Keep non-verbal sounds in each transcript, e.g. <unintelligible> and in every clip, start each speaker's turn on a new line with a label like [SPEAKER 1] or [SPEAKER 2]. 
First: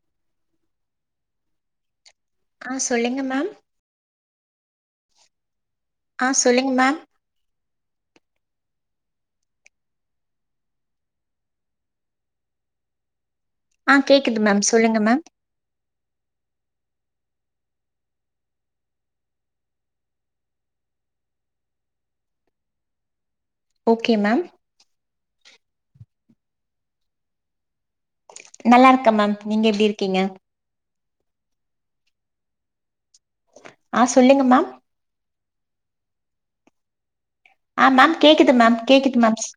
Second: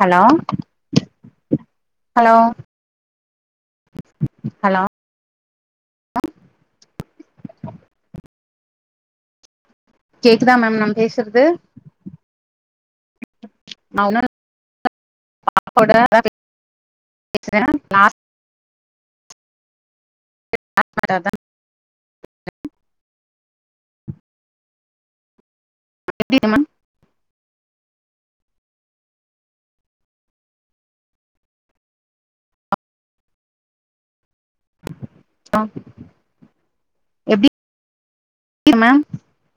[SPEAKER 1] Hello hello
[SPEAKER 2] ஆ சொல்லுங்க ma'am
[SPEAKER 1] hello
[SPEAKER 2] ஆ சொல்லுங் மேம்
[SPEAKER 1] கேக்குதா மேம் நம் பேசுற்து
[SPEAKER 2] ஆ கேக்குது மேம் சொல்லுங்க மேம்
[SPEAKER 1] <inaudible> கொட <inaudible> <inaudible>
[SPEAKER 2] ஓகே மேம்
[SPEAKER 1] எப்டி <unintelligible>
[SPEAKER 2] நல்லார்க்க மேம் நீங்க எப்டி இருக்கீங்க ஆ சொல்லுங்க மேம்
[SPEAKER 1] ஆ எப்டி
[SPEAKER 2] ஆ மேம் கேக்குது மேம் கேக்குது மேம் ஸ்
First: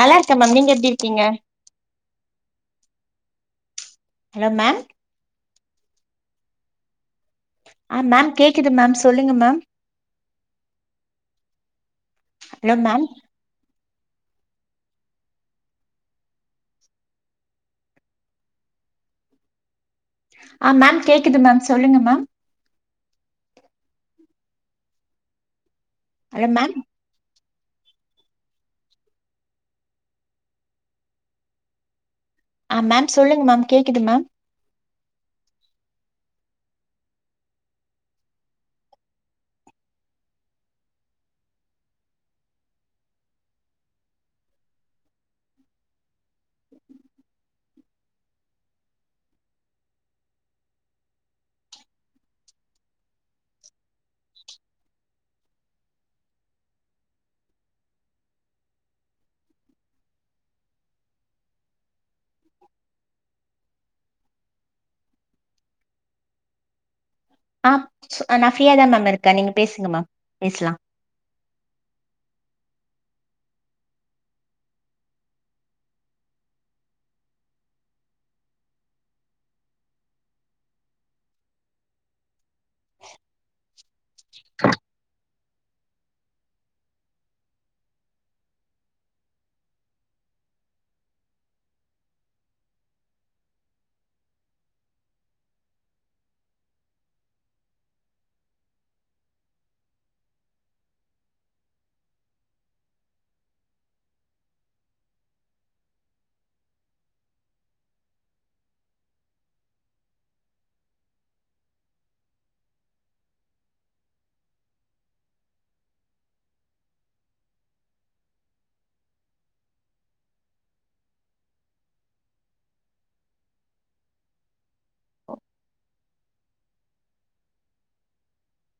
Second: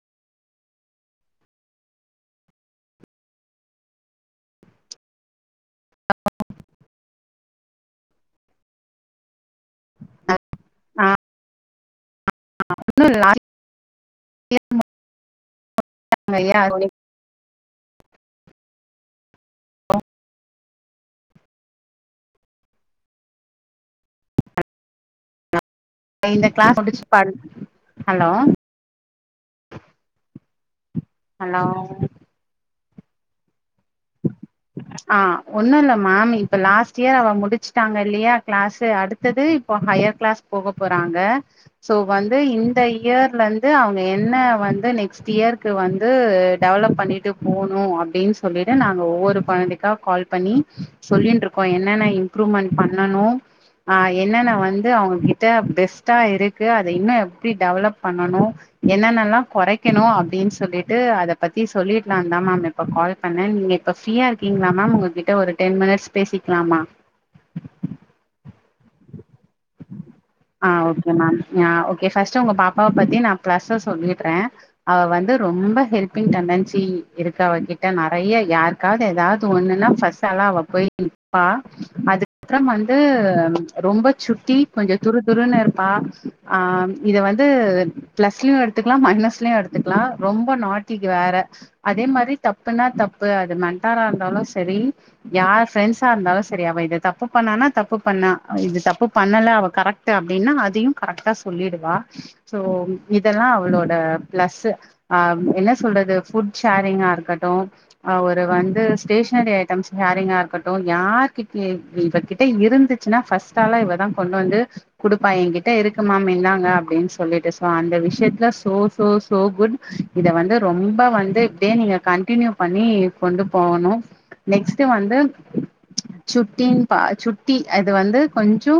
[SPEAKER 2] நல்லார்க்க மேம் நீங்க எப்டி இருக்கீங்க ஹலோ மேம்
[SPEAKER 1] <inaudible>
[SPEAKER 2] ஆ மேம் கேக்குது மேம் சொல்லுங்க மேம்
[SPEAKER 1] ஆ
[SPEAKER 2] ஹலோ மேம்
[SPEAKER 1] <unintelligible> <unintelligible> ப்ரோ
[SPEAKER 2] ஆ மேம் கேக்குது மேம் சொல்லுங்க மேம் ஹலோ
[SPEAKER 1] இந்த
[SPEAKER 2] மேம்
[SPEAKER 1] க்ளாஸ் முடிச்சி பாரு ஹலோ ஹலோ
[SPEAKER 2] ஆ மேம் சொல்லுங் மேம் கேக்குது மேம்
[SPEAKER 1] ஆ ஒன்னுல்ல மேம் இப்ப லாஸ்ட் இயர் அவ முடிச்ட்டாங்க இல்லையா க்ளாஸே அடுத்தது இப்ப ஹையர் க்ளாஸ் போக போறாங்க ஸோ வந்து இந்த இயர்லந்து அவங்க என்ன வந்து நெக்ஸ்ட்யியர்க்கு வந்து உட் டெவலப் பண்ணிட்டு போணு அப்டின் சொல்லி எ நாங்க ஒவ்வொரு கொழந்தைக்கா கால் பண்ணி சொல்லின்ருக்கோ என்னென்ன இம்ப்ரூவ்மன் பண்ணனு ஆ என்னன்ன வந்து அவங்க கிட்ட பெஸ்ட்டா இருக்கு அத இன்னு எப்டி டெவலப் பண்ணணு என்னன்னல்லா குறைக்கணு அப்டின் சொல்லிட்டு அத பத்தி சொல்லிட்லாந்தா மேம் இப்ப கால் பண்ண நீங்க இப்ப ஃப்ரீயா இருக்கீங்ளா மேம் உங்க கிட்ட ஒரு டென் மினிட்ஸ் பேசிக்கலாமா
[SPEAKER 2] ஆப்ச்சு அ நா ஃபிரியாதா மேம் இருக்கே நீங்க பேசுங்க மேம்
[SPEAKER 1] ஆ
[SPEAKER 2] பேசலா
[SPEAKER 1] okay ma'am yeah okay first உங்கள் பாப்பாவ பத்தி நா ப்ளஸ்ஸ சொல்லிட்ற அவ வந்து ரொம்ப ஹெல்பிங் டெண்டன்சி இருக்கு அவ கிட்ட நறைய யார் காது எதாவ்து ஒண்ணுன்னா ஃபஸ்ஸல்லா அவ போய் இப்பா அதுக்த்றம் வந்து ரொம்ப ச்சுத்தி கொஞ்சு துரு துருன்னு இருப்பா ஆம் இத வந்து ப்ளஸ்லியு எடுத்துக்லாம் மைனஸ்லியு எடுத்துக்லா ரொம்ப நாட்டிக்கு வேற அதே மாரி தப்புன்னா தப்பு அது மண்டாரா இருந்தாலு சரி யார் ஃப்ரெண்ஸா இருந்தாலு சரி அவ இத தப்பு பண்ணானா தப்பு பண்ணா ஆ இது தப்பு பண்ணல அவ கரக்ட்டு அப்டின்னா அதையு கரக்டா சொல்லிடுவா சோம் இதெல்லா அவளோட ப்ளஸ்ஸு ஆம் என்ன சொல்றது ஃபுட் ஷேரிங்காருக்கட்டு அ ஒரு வந்து ஸ்டேஷ்னரி ஐட்டம்ஸ் ஹேரிங்காருக்கட்டு யார் கிட் இ இவக்கிட்ட இருந்து ச்சுனா ஃபஸ்ட்டாளா இவ தா கொண்டு வந்து குடுப்பா ஏங்கிட்ட இருக்குமேம் இந்தாங்க அப்டின் சொல்லிட்டு சோ அந்த விஷயத்துல சோ சோ சோ குட் இத வந்து ரொம்ப வந்து இப்டே நீங்க கண்டின்யூ பண்ணி கொண்டு போகணு நெக்ஸ்ட்டு வந்து சுட்டின் பா சுட்டி அது வந்து கொஞ்சோ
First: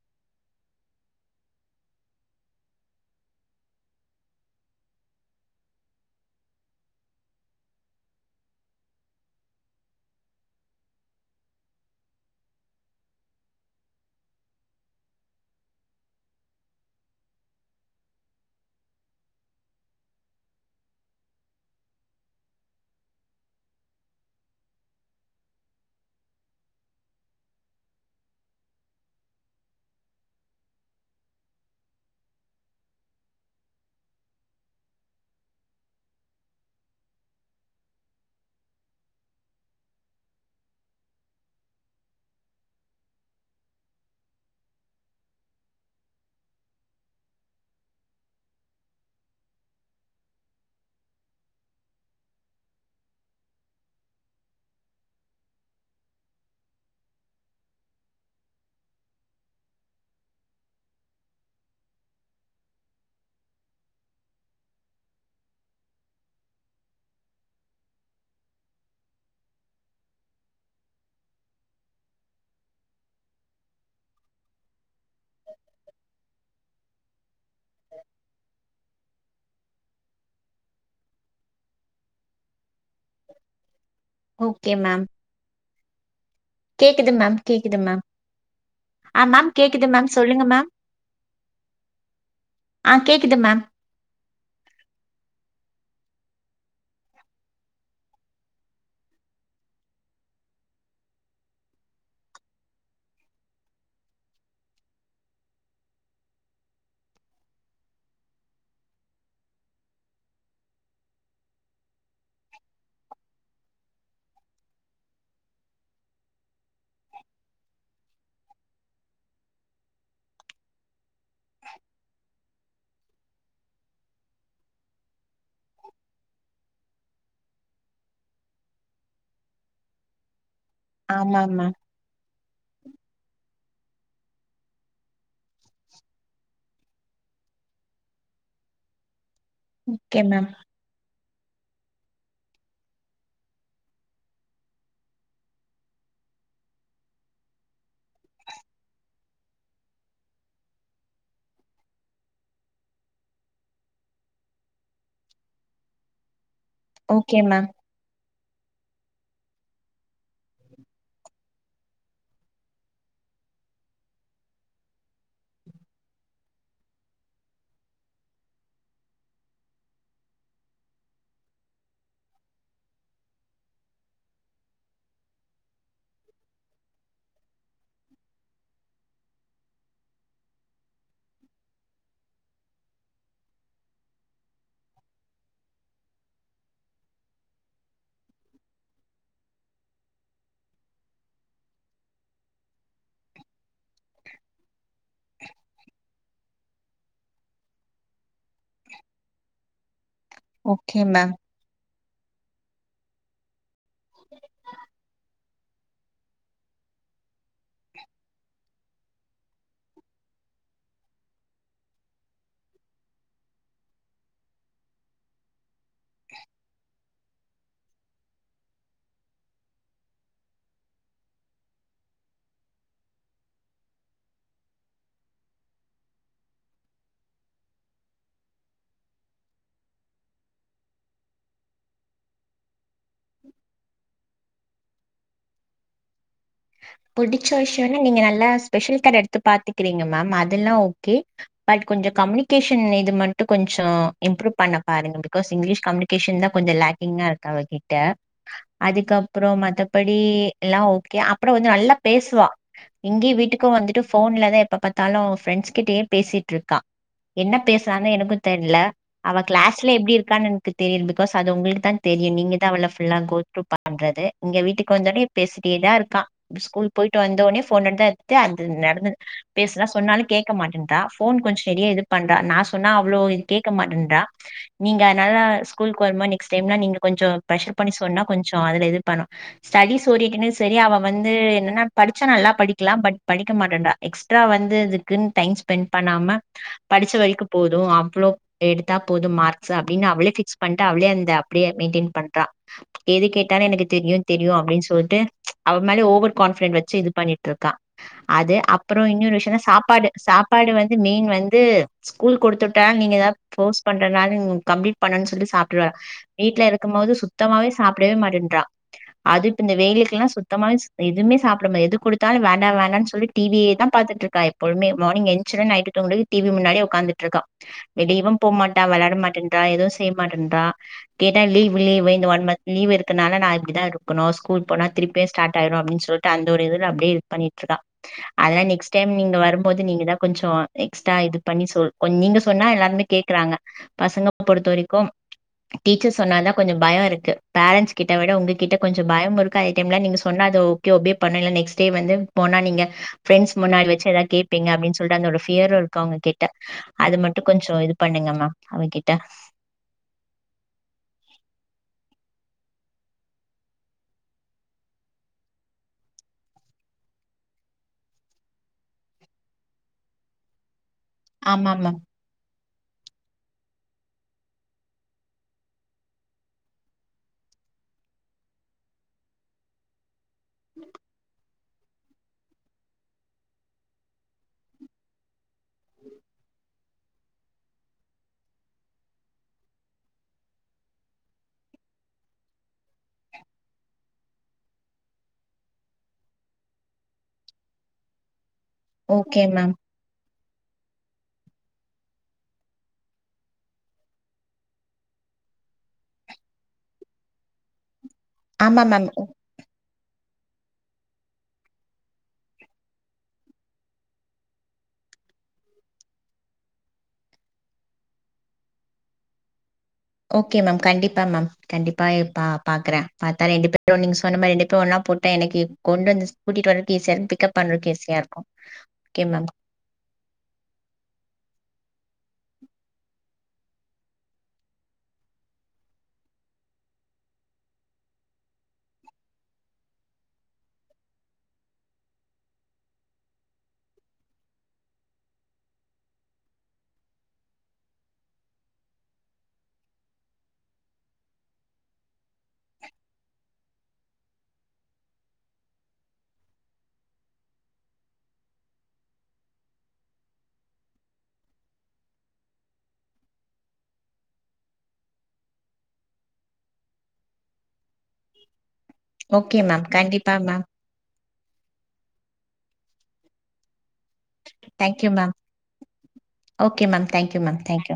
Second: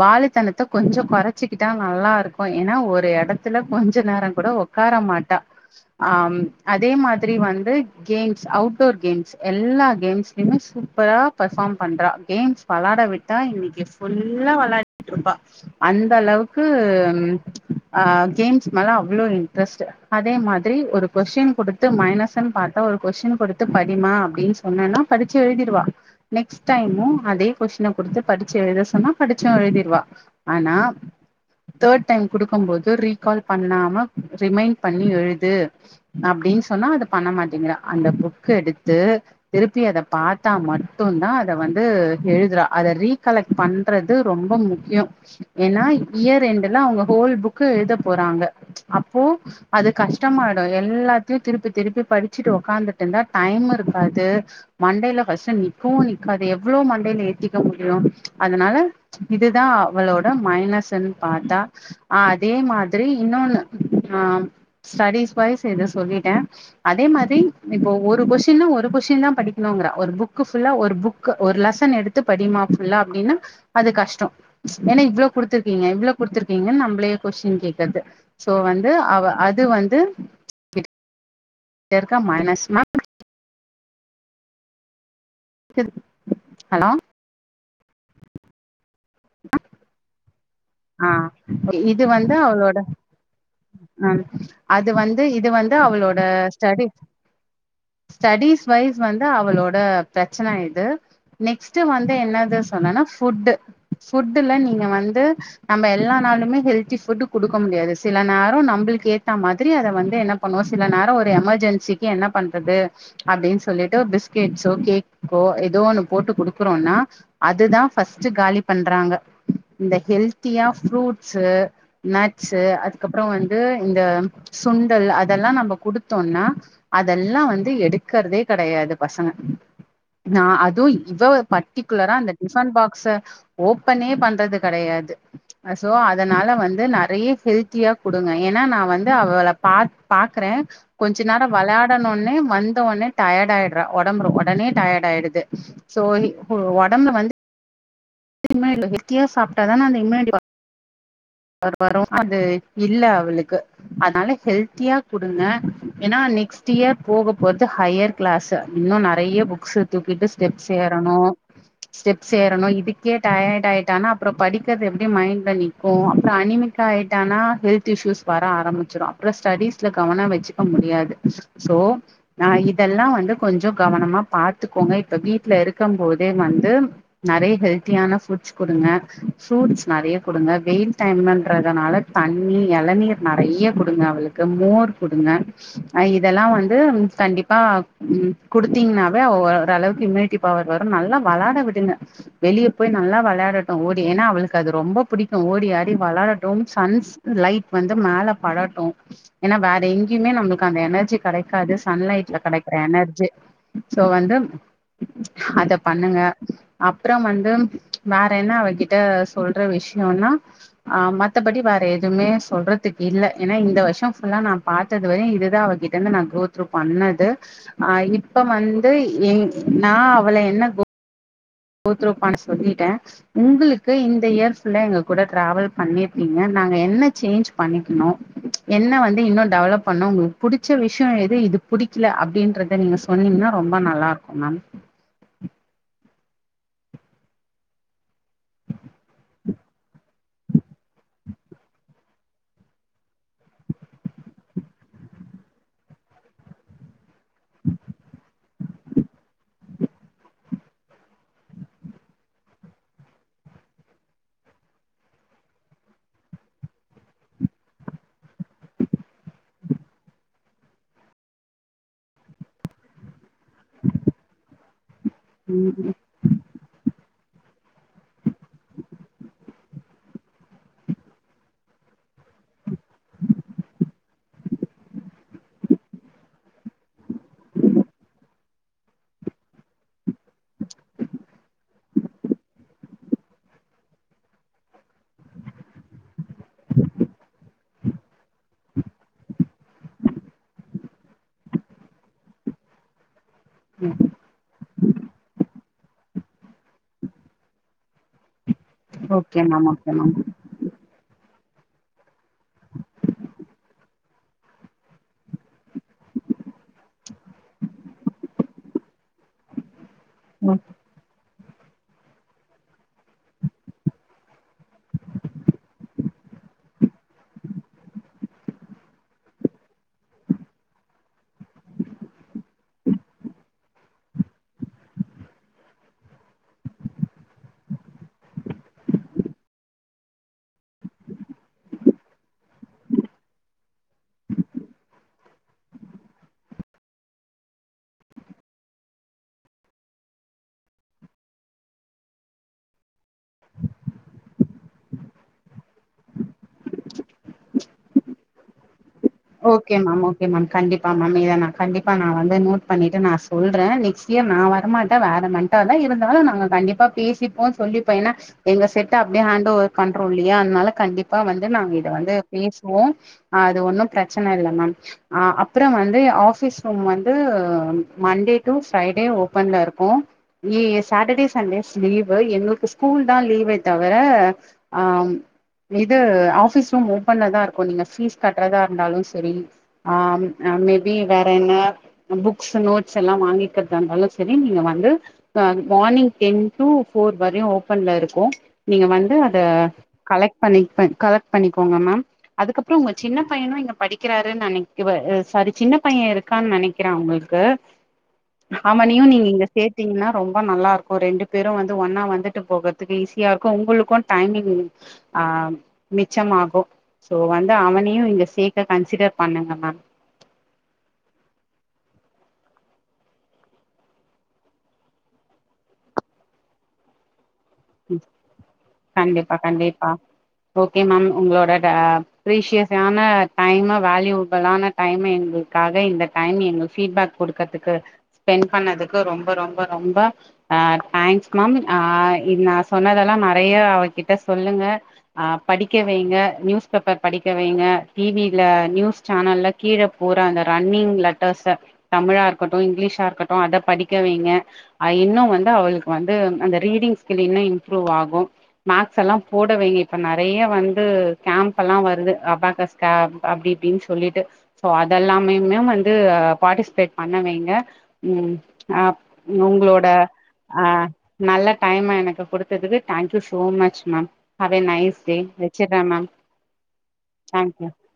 [SPEAKER 1] வாலுத்தனத்த கொஞ்சோ கொறச்சிக்கிட்டா நல்லா இருக்கோ ஏனா ஒரு எடத்துல கொஞ்ச நேரன் கூட ஓ உ்க்கார மாட்டா ஆம் அதே மாத்ரி வந்து கேம்ஸ் அவுட்டோர் கேம்ஸ் எல்லா கேம்ஸ்ல்யுமே சூப்பரா பர்ஃபார்ம் பண்றா கேம்ஸ் பளாட விட் தா இன்னிக்கு ஃபுல்லா வெளாட்ருப்பா அந்த அளவுக்கு அம் ஆ கேம்ஸ் மேல அவ்ளோ இன்ட்ரஸ்ட்டு அதே மாத்ரி ஒரு கொஷ்ஷின் கொடுத்து மைனஸன் பாத்தா ஒரு கொஷ்ஷன கொடுத்து படிமா அப்டின் ச ஒன்னொன்னா படிச்சி எழுதிடுவா நெக்ஸ்ட் டைும்மு அதே கொஷினுப் குடுத்து படிச்சு எழுத சொன்னா படிச்சு எழுதிடுவா ஆனா தேட் டைம் குடுக்கும் போது ரீ கால் பண்ணாம ரிமைண் பண்ணி எழுது அப்டின் சொன்னா அத பண்ண மாட்டேங்றா அந்த புக் எடுத்து திருப்பி அத பாத்தா மட்டுன்தா அத வந்து எழுதுறா அத ரீகலக்ட் பண்றது ரொம்ப முக்யு ஏன்னா இயர் எண்டுல அவங்க ஹோல் புக்கு எழுத போறாங்க அப்போ அது கஷ்டமாய்டு எல்லாத்யு திருப்பி திருப்பி படிச்சுட்டு உக்காந்துட்டுந்தா டைம் இருக்காது மண்டைய்ல ஃபஸ்ட்டு நிக்கவு நிக்காது எவ்ளோ மண்டைய்லே திக்க முடியு அதனால இதுதா அவளோட மைனஸன் பாத்தா ஆ அதே மாதிரி இன்னொன்னு ஆம் ஸ்டடிஸ் வைஸ் இத சொல்லிட்டே அதே மாரி இப்போ ஒரு கொஷின்னு ஒரு கொஷின்னா படிக்ணும்ங்கறா ஒரு புக்கு ஃபுல்லா ஒரு புக்கு ஒர் லெசன் எடுத் த்து படிமா ஃபுல்லா அப்டின்னா அது கஷ்டோ ஏன்னா இவ்ளோ குடுத்துர்க்கீங்க இவ்ளோ குடுத்துர்க்கீங்கன் நம்ப்ளே கொஷின் கேக்கற்து சோ வந்து அவ அது வந்து கிட் யர்க்க மைனஸ் மேம்
[SPEAKER 2] ஓகே மேம்
[SPEAKER 1] கெது
[SPEAKER 2] கேக்குது மேம் கேக்குது மேம் ஆ மேம் கேக்குது மேம் சொல்லுங்க மேம்
[SPEAKER 1] ஆ இது வந்து அவ்ளோட
[SPEAKER 2] ஆ கேக்குது மேம்
[SPEAKER 1] அம் அது வந்து இது வந்து அவ்ளோட ஸ்டடி ஸ்டடிஸ் வைஸ் வந்து அவளோட ப்ரச்சன இது நெக்ஸ்ட்டு வந்து என்னது சொன்னன்னா ஃபுட்டு ஃபுட்டுல நீங்க வந்து நம்ப எல்லா நாளுமே ஹெல்தி ஃபுட்ட குடுக்க முடியாது சில நேரு நம்பள்க்கு ஏத்தா மாதிரி அத வந்து என்னப் பண்ணுவோ சில நேரோ ஒரு எமர்ஜென்சிக்கி என்ன பண்றது அப்டின் சொல்லிட்டு பிஸ்கட்ஸோ கேக்கோ ஏதோ ஒண்ணு போட்டு குடுக்றோனா அதுதா ஃபஸ்ட்டு காலி பண்றாங்க இந்த ஹெல்த்தியா ஃப்ரூட்ஸு நட்சு அதுக்கப்றோ வந்து இந்த சுண்டல் அதெல்லா நம்ம குடுத்தோனா அதல்லா வந்து எடுக்கற்தே கடையாது பசங்க நா அதூ இவ
[SPEAKER 2] ஆமா மேம்
[SPEAKER 1] பட்டி க்குலரா அந்த டிஃபன் பாக்ஸ ஓப்பனே பண்றது கடையாது அ சோ அதனால வந்து நெறை ஹெல்த்தியா குடுங்க ஏன்னா நா வந்து அவளப் பாட்
[SPEAKER 2] ஓகே மேம்
[SPEAKER 1] பாக்றே கொஞ்ச நேரோ வெளாடனுனே வந்த ஒன்னே டயட் ஆய்ட்றா ஒடம்ப்று ஒடனே டயட் ஆய்டுது சோனி போ ஒடம்ல வந்து <unintelligible> ஹல்த்தியா சாப்ட்டா தான் அந்த இமியூனிட்டி <unintelligible> வரு அது இல்ல அவளுக்கு அதனால ஹெல்த்தியா குடுங்க ஏன்னா நெக்ஸ்ட் இயர் போக
[SPEAKER 2] ஓகே மேம்
[SPEAKER 1] போறது ஹையர் கிளாஸ்ஸு இன்னு நெறய புக்ஸு தூக்கிட்டு ஸ்டெப்ஸு ஏறணு ஸ்டெப்ஸ் ஏறணு இதுக் க்கே டயர்ட் ஆயிட்டானா அப்றம் படிக்கிறது எப்டி மைண்ட்ல நிக்கும் அப்றம் அணிமிக்க ஆயிட்டானா ஹெல்த் து ஸ்யுஸ் வர ஆரம்பிச்சிரும் அப்றம் ஸ்டடிஸ்ல கவனம் வச்சுக்க முடியாது சோ ம் இதெல்லாம் வந்து கொஞ்சம் கவனமா பாத்துக்கோங்க இப்ப வீட்ல இருக்கும் போதே வந்து நெறைய ஹெல்த் தியான ஃபுட்ஸ் கொடுங்க ஃபுரூட்ஸ் நெறைய கொடுங்க வெயில் டைம்ன்றதுனால தண்ணி இளநீர் நெறைய கொடுங்க அவளுக்கு மோர் கொடுங்க அ இதெல்லா வந்து கண்டிப்பா குடுத்தீங்கன்னாதா அவ ஓரளவுக்கு இம்யூனிட்டி அப்ப அவர் வரு நல்லா வெளாட விடுங்க வெளியே போய் நல்லா வெளயாடட்டு ஓடி ஏன்னா அவளுக்கு அது ரொம்ப புடிக்கு ஓடி ஆடி வெளாடட்டும் சன்ஸ் லைட் வந்து மேல படட்டும் ஏன்னா வேற எங்கேயுமே நம்ம இங்கு அந்த
[SPEAKER 2] ஓகே
[SPEAKER 1] எனர்ஜி
[SPEAKER 2] மேம்.
[SPEAKER 1] கெடைக்காது சன்லைட்ல கெடைக்கற எனர்ஜி சோ வந்து அத பண்ணுங்க அப்றம் வந்து வேற என்ன அவகிட்ட சொல்ற விஷயோனா ஆ மத்தபடி வேற எதுமே சொல்றதுக்கு இல்ல ஏன்னா இந்த வருஷோ ஃபுல்லா நா பாத்தது வரையு இதுதான் அவ கி ட்ட என்ன‌ நா கோத்ரூ பண்ணது அ இப்ப வந்து எ நா அவள என்ன கோ கோத்துரூ பன்ன சொல்லிட்டே உங்களுக்கு இந்த இயர் ஃபுல்லா எங்க கூட டிராவல் பண்ணிருக்கீங்க நாங்க என்ன சேஞ்ச் பண்ணிக்கணு என்ன வந்து இன்னு டெவலப் பண்ணு உங்களுக்கு புடிச்ச விஷயோ எது இது புடிக்கல அப்டின்றத நீங்க சொ ன்னீங்கன்னா ரொம்ப நல்லா இருக்கு மேம்
[SPEAKER 2] புடிச்ச விஷயோனா நீங்க நல்லா ஸ்பெஷல் கேர் எடுத்து பாத்துக்கறீங்க மேம் அதெல்லா ஓகே பட் கொஞ்சோ கம்யூனிகேஷன் இது மட்டு கொஞ்சோ இம்ப்ரூவ் பண்ண பாருங்க பிகாஸ் இங்கிலீஷ் கம்யூனி கேஷன் தா கொஞ்சோ லே கிங்கா இருக்கு அவகிட்ட அதுக்கப்புறோ மத்தபடி எல்லா ஓகே அப் புறோ வந்து நல்லா பேசுவா இங்கியு வீட்டுக்கு வந்துட்டு ஃபோன்லதா எப்ப பாத்தாலு ஃப்ரெண்ட்ஸ் கிட்டயே பேசிட்ருக்கா என்ன பேசுறான்னு எனக்கு தெர்ல அவ கிளாஸ்ல எப்டி இருக்கான்னு எனக்கு தெரியு பிகாஸ் அது உங்களுக்கு தான் தெரியு நீங்கதா அவள ஃபுல்லா கோத்ரூ ப ண்றது இங்க வீட்டுக்கு வந்தோனே பேசிட்டேதா இருக்கா ஸ்கூல் போயிட்டு வந்தோனே ஃபோன் தா எடுத்து அது நடந்தது பேசலா சொன்னாலு கேக்க மாட்டேன்றா ஃபோன் கொஞ்ச நெறையா இது பண்றா நா சொன்னா அவ்ளோ இது கேட்க மாட்டேன்றா நீங்க அதனால ஸ்கூலுக்கு வருமா நெக்ஸ்ட் டைம்லா நீங்க கொஞ்சோ ப்ரெஷர் பண்ணி சொன்னா கொஞ்சோ அதுல இது பண்ணு ஸ்டடிஸ் ஓரிகின்னு செரி அவ வந்து என்னன்னா படிச்சா நல்லா படிக்கலா பட் படிக்க மாட்டேன்றா எக்ஸ்ட்ரா வந்து இதுக்குன்னு டைம் ஸ்பெண்ட் பண்ணாம படிச்ச வரைக்கு போது அவ்ளோ எடுத்தா போது மார்க் ச அப்டின்னு அவளே ஃபிக்ஸ் பண்ட்டு அவளே அந்த அப்டியே மெயின்டென் பண்றா எது கேட்டாலு எனக்கு
[SPEAKER 1] ம்
[SPEAKER 2] தெரியு தெரியு அப்டின்னு சொல்ட்டு அவ மேலே ஓவர் கான்ஃபிடென்ட் வச்சு இது பண்ணிட்டு இருக்கா அது அப் அப்றோ இன்னொரு
[SPEAKER 1] ஓகே
[SPEAKER 2] விஷயோனா
[SPEAKER 1] மேம் ஓகே
[SPEAKER 2] சாப்பாடு
[SPEAKER 1] மேம்
[SPEAKER 2] சா பாடு வந்து மெயின் வந்து ஸ்கூல் கொடுத்துட்டா நீங்க ஏதாவது போர்ஸ் பண்றதுனாலும் கம்ப்லிட் பண்ணன்னனு சொல்லிட்டு சாப்டுவ வீட்ல இருக்கும் போது சுத்தமாவே சாப்டவே மாட்டேன்றா அது இப்ப இந்த வெயிலுக்குல்லாம் சுத்தமாவே எதுவுமே சாப்டமா எது கொடுத்தாலும் வேண்டாம் வேண்டாம்னு சொல்லி டி வியே தான் பாத்துட்டு இருக்கா எப்பழுமே மார்னிங் ஏஞ்சோனி நைட்டு துங்க டிவி முன்னாடி உக்காந்துட்ருக்கா வெளியவு போமாட்டா வெளாட மாட்டேன்றா எது செய் மாட்டன்றா கேட்டா லீவ் லீ்வு இந்த ஒன் மந்த் லீவ் இருக்குனால நா இப்டிதா இருக்கணு ஸ்கூல் போனா திருப் பே ஸ்டாட் ஆய்ரு அப்டின் சொல்ட்டு அந்த ஒரு இதுல அப்டே இது பண்ணிட்ருக்கா அதுலா நெக்ஸ்ட் டைம் நீங்க வரும்போது நீங்கதா கொஞ்சோ எக்ஸ்ட்ரா இது பண்ணி சொல் கொன் நீங்க சொன்னா எல்லார்மே கேக் குறாங்க பசங்க பொறுத்து வரைக்கும் டீச்சர் சொன்னாதா கொஞ்சு பயோ இருக்கு பேரன்ஸ் கிட்டவிட உங்ககிட்ட கொஞ்சோ பயம் இருக்கு ஐ கெம்ல நீங்க சொன்ன அது ஓகே ஒபே பண்ணல நெக்ஸ் டே வந்து போனா நீங்க ஃப்ரெண்ஸ் முன்னாடி வச்சி எதாத் கேப் பீங்க அப்டின் சொல்ட்டு அந்த ஒரு ஃபியரு இருக்கு அவங்ககிட்ட அது மட்டு கொஞ்சோ இது பண்ணுங்க மா அவன்கிட்ட
[SPEAKER 1] ஓகே மேம் ஓகே மேம் கண்டிப்பா மேம் இத நா கண்டிப்பா நா வந்து நோட் பண்ணிட்டு நான் சொல்றே நெக்ஸ் ஏ மா வரமாட்டா வேற மன்ட்டா தா இருந்தாலு நாங்க கண்டிப்பா பேசிப்போ சொல்லிப்போ ஏன்னா எங்க செட்ட அப்டே ஹேண்ட ஓவர் கண்ட்ரோல்லியா அத்னால கண்டிப் ப்பா வந்து நாங்க
[SPEAKER 2] ஆமா
[SPEAKER 1] இத
[SPEAKER 2] மேம்
[SPEAKER 1] வந்து பேசுவோ ஆ து ஒன்னு ப்ரச்சன இல்ல மேம் அ அப்றம் வந்து ஆஃபிஸ் ரூம் வந்து மண்டே டு ஃப்ரைடே ஓபன்ல இருக்கு ஈ சாட்டடே சண்டே ஸ்லீவு எங்கள்க்கு ஸ்கூல் தா லீவே தவர ஆம் இது ஆஃபீஸ் ரூம் ஓப்பன்ல தா இருக்கு நீங்க ஃபீஸ் கட்றதா இருந்தாலு சரி ஆம் அ மேபி வேற என்ன அ புக்ஸு நோட்ஸ் எல்லா வாங்கிக்கற்தாலு சரி நீங்க வந்து தன் மார்னிங் டென் டு போஃர் வர்யு ஓபன்ல இருக்கு நீங்க வந்து அத
[SPEAKER 2] ஓகே மேம்
[SPEAKER 1] கலெக் பண்ணிக்பே கலெக் பண்ணிக்கோங்க மேம் அதுக்கப்றோ உங்க சின்ன பையனு இங்க படிக் க்கிறாரு நினைக் இப இ சாரி சின்ன பைய இருக்கான் நெனைக்கிறே அவங்கள்க்கு ஆமா நீயு நீங்க இங்க சேர் த்தீங்னா ரொம்ப நல்லார்க்கு ரெண்டு பேரு வந்து ஒன்னா வந்துட்டு போகுற்த்துக்கு ஈஸியா இருக்கு உங்களுக்கு டைமிங் ஆ மிச்சமாகு சோ வந்து அவனையு இங்க சே இத கன்சிடர் பண்ணுங்க மேம்
[SPEAKER 2] ஓகே மேம் கண்டிப்பா மேம் கண்டிப்பாய் பா பாக்குறே பாத்தா ரெண்டு பேரு நீங்க சொன்ன மாரி ரெண்டு போ ஒன்னா போட் ட எனக்கு கொண்டு வந்துஸ் கூட்டிட் வரக்கே இ சன் பிக்கப் பண்றக்கு ஈசியா இருக்கு கே மேம்
[SPEAKER 1] டீப்பா ஓகே மேம் உங்களோட ட ப்ரீஷியஸ்யான டைம வேல்யூ பெளான டைம்மு எங்கள்க்காக இந்த டைம் எங்க ஃபீட்பேக் கொடுக்கத்துக்கு ஸ்பெண் பண்ணதுக்கு ரொம்ப ரொம்ப ரொம்ப அ டேங்க்ஸ் மம் ஆய் இது நா சொன்னதல்லா நறையா அவகிட்ட சொல்லுங்க ஆ படிக்க வைங்க ந்யூஸ் பேப்பர் படிக்க வைங்க டிவில ந்யூஸ் சேனல்ல கீழ பூறா அந்த ரன்னிங் லட்டர்ஸ தமிழார் க்கட்டுஸ இங்க்லீஷா இருக்கட்டு அட படிக்க வைங்க ஆ இன்னு வந்து அவள்க்கு வந்து உம் அந்த ரீடிங்ஸ் ஸ்கில் இன்னு இம்ப்ரூவ் ஆகு மாக்ஸ் எல்லா போடவைய்யி இப்ப நறைய வந்து கேம்ப் எல்லா வருது அபேகஸ் காப் அப்டி இப்டின் சொல்லிட்டு சோ அதெல்லாமே மேம் வந்து அ பார்ட்டிஸ்பேட் பண்ண வைங்க உம் அப்
[SPEAKER 2] ஓகே மேம்.
[SPEAKER 1] உங்க்ளோட
[SPEAKER 2] கண்டிப்பா
[SPEAKER 1] அ
[SPEAKER 2] மேம்.
[SPEAKER 1] நல்லக் டைம்ம எனக்கு குடுத்ததுக்கு thank you so much ma'am have way nice
[SPEAKER 2] thank you
[SPEAKER 1] day
[SPEAKER 2] ma'am.
[SPEAKER 1] வெச்சிறே ma'am
[SPEAKER 2] okay ma'am. Thank you ma'am.
[SPEAKER 1] Thank you
[SPEAKER 2] thank you.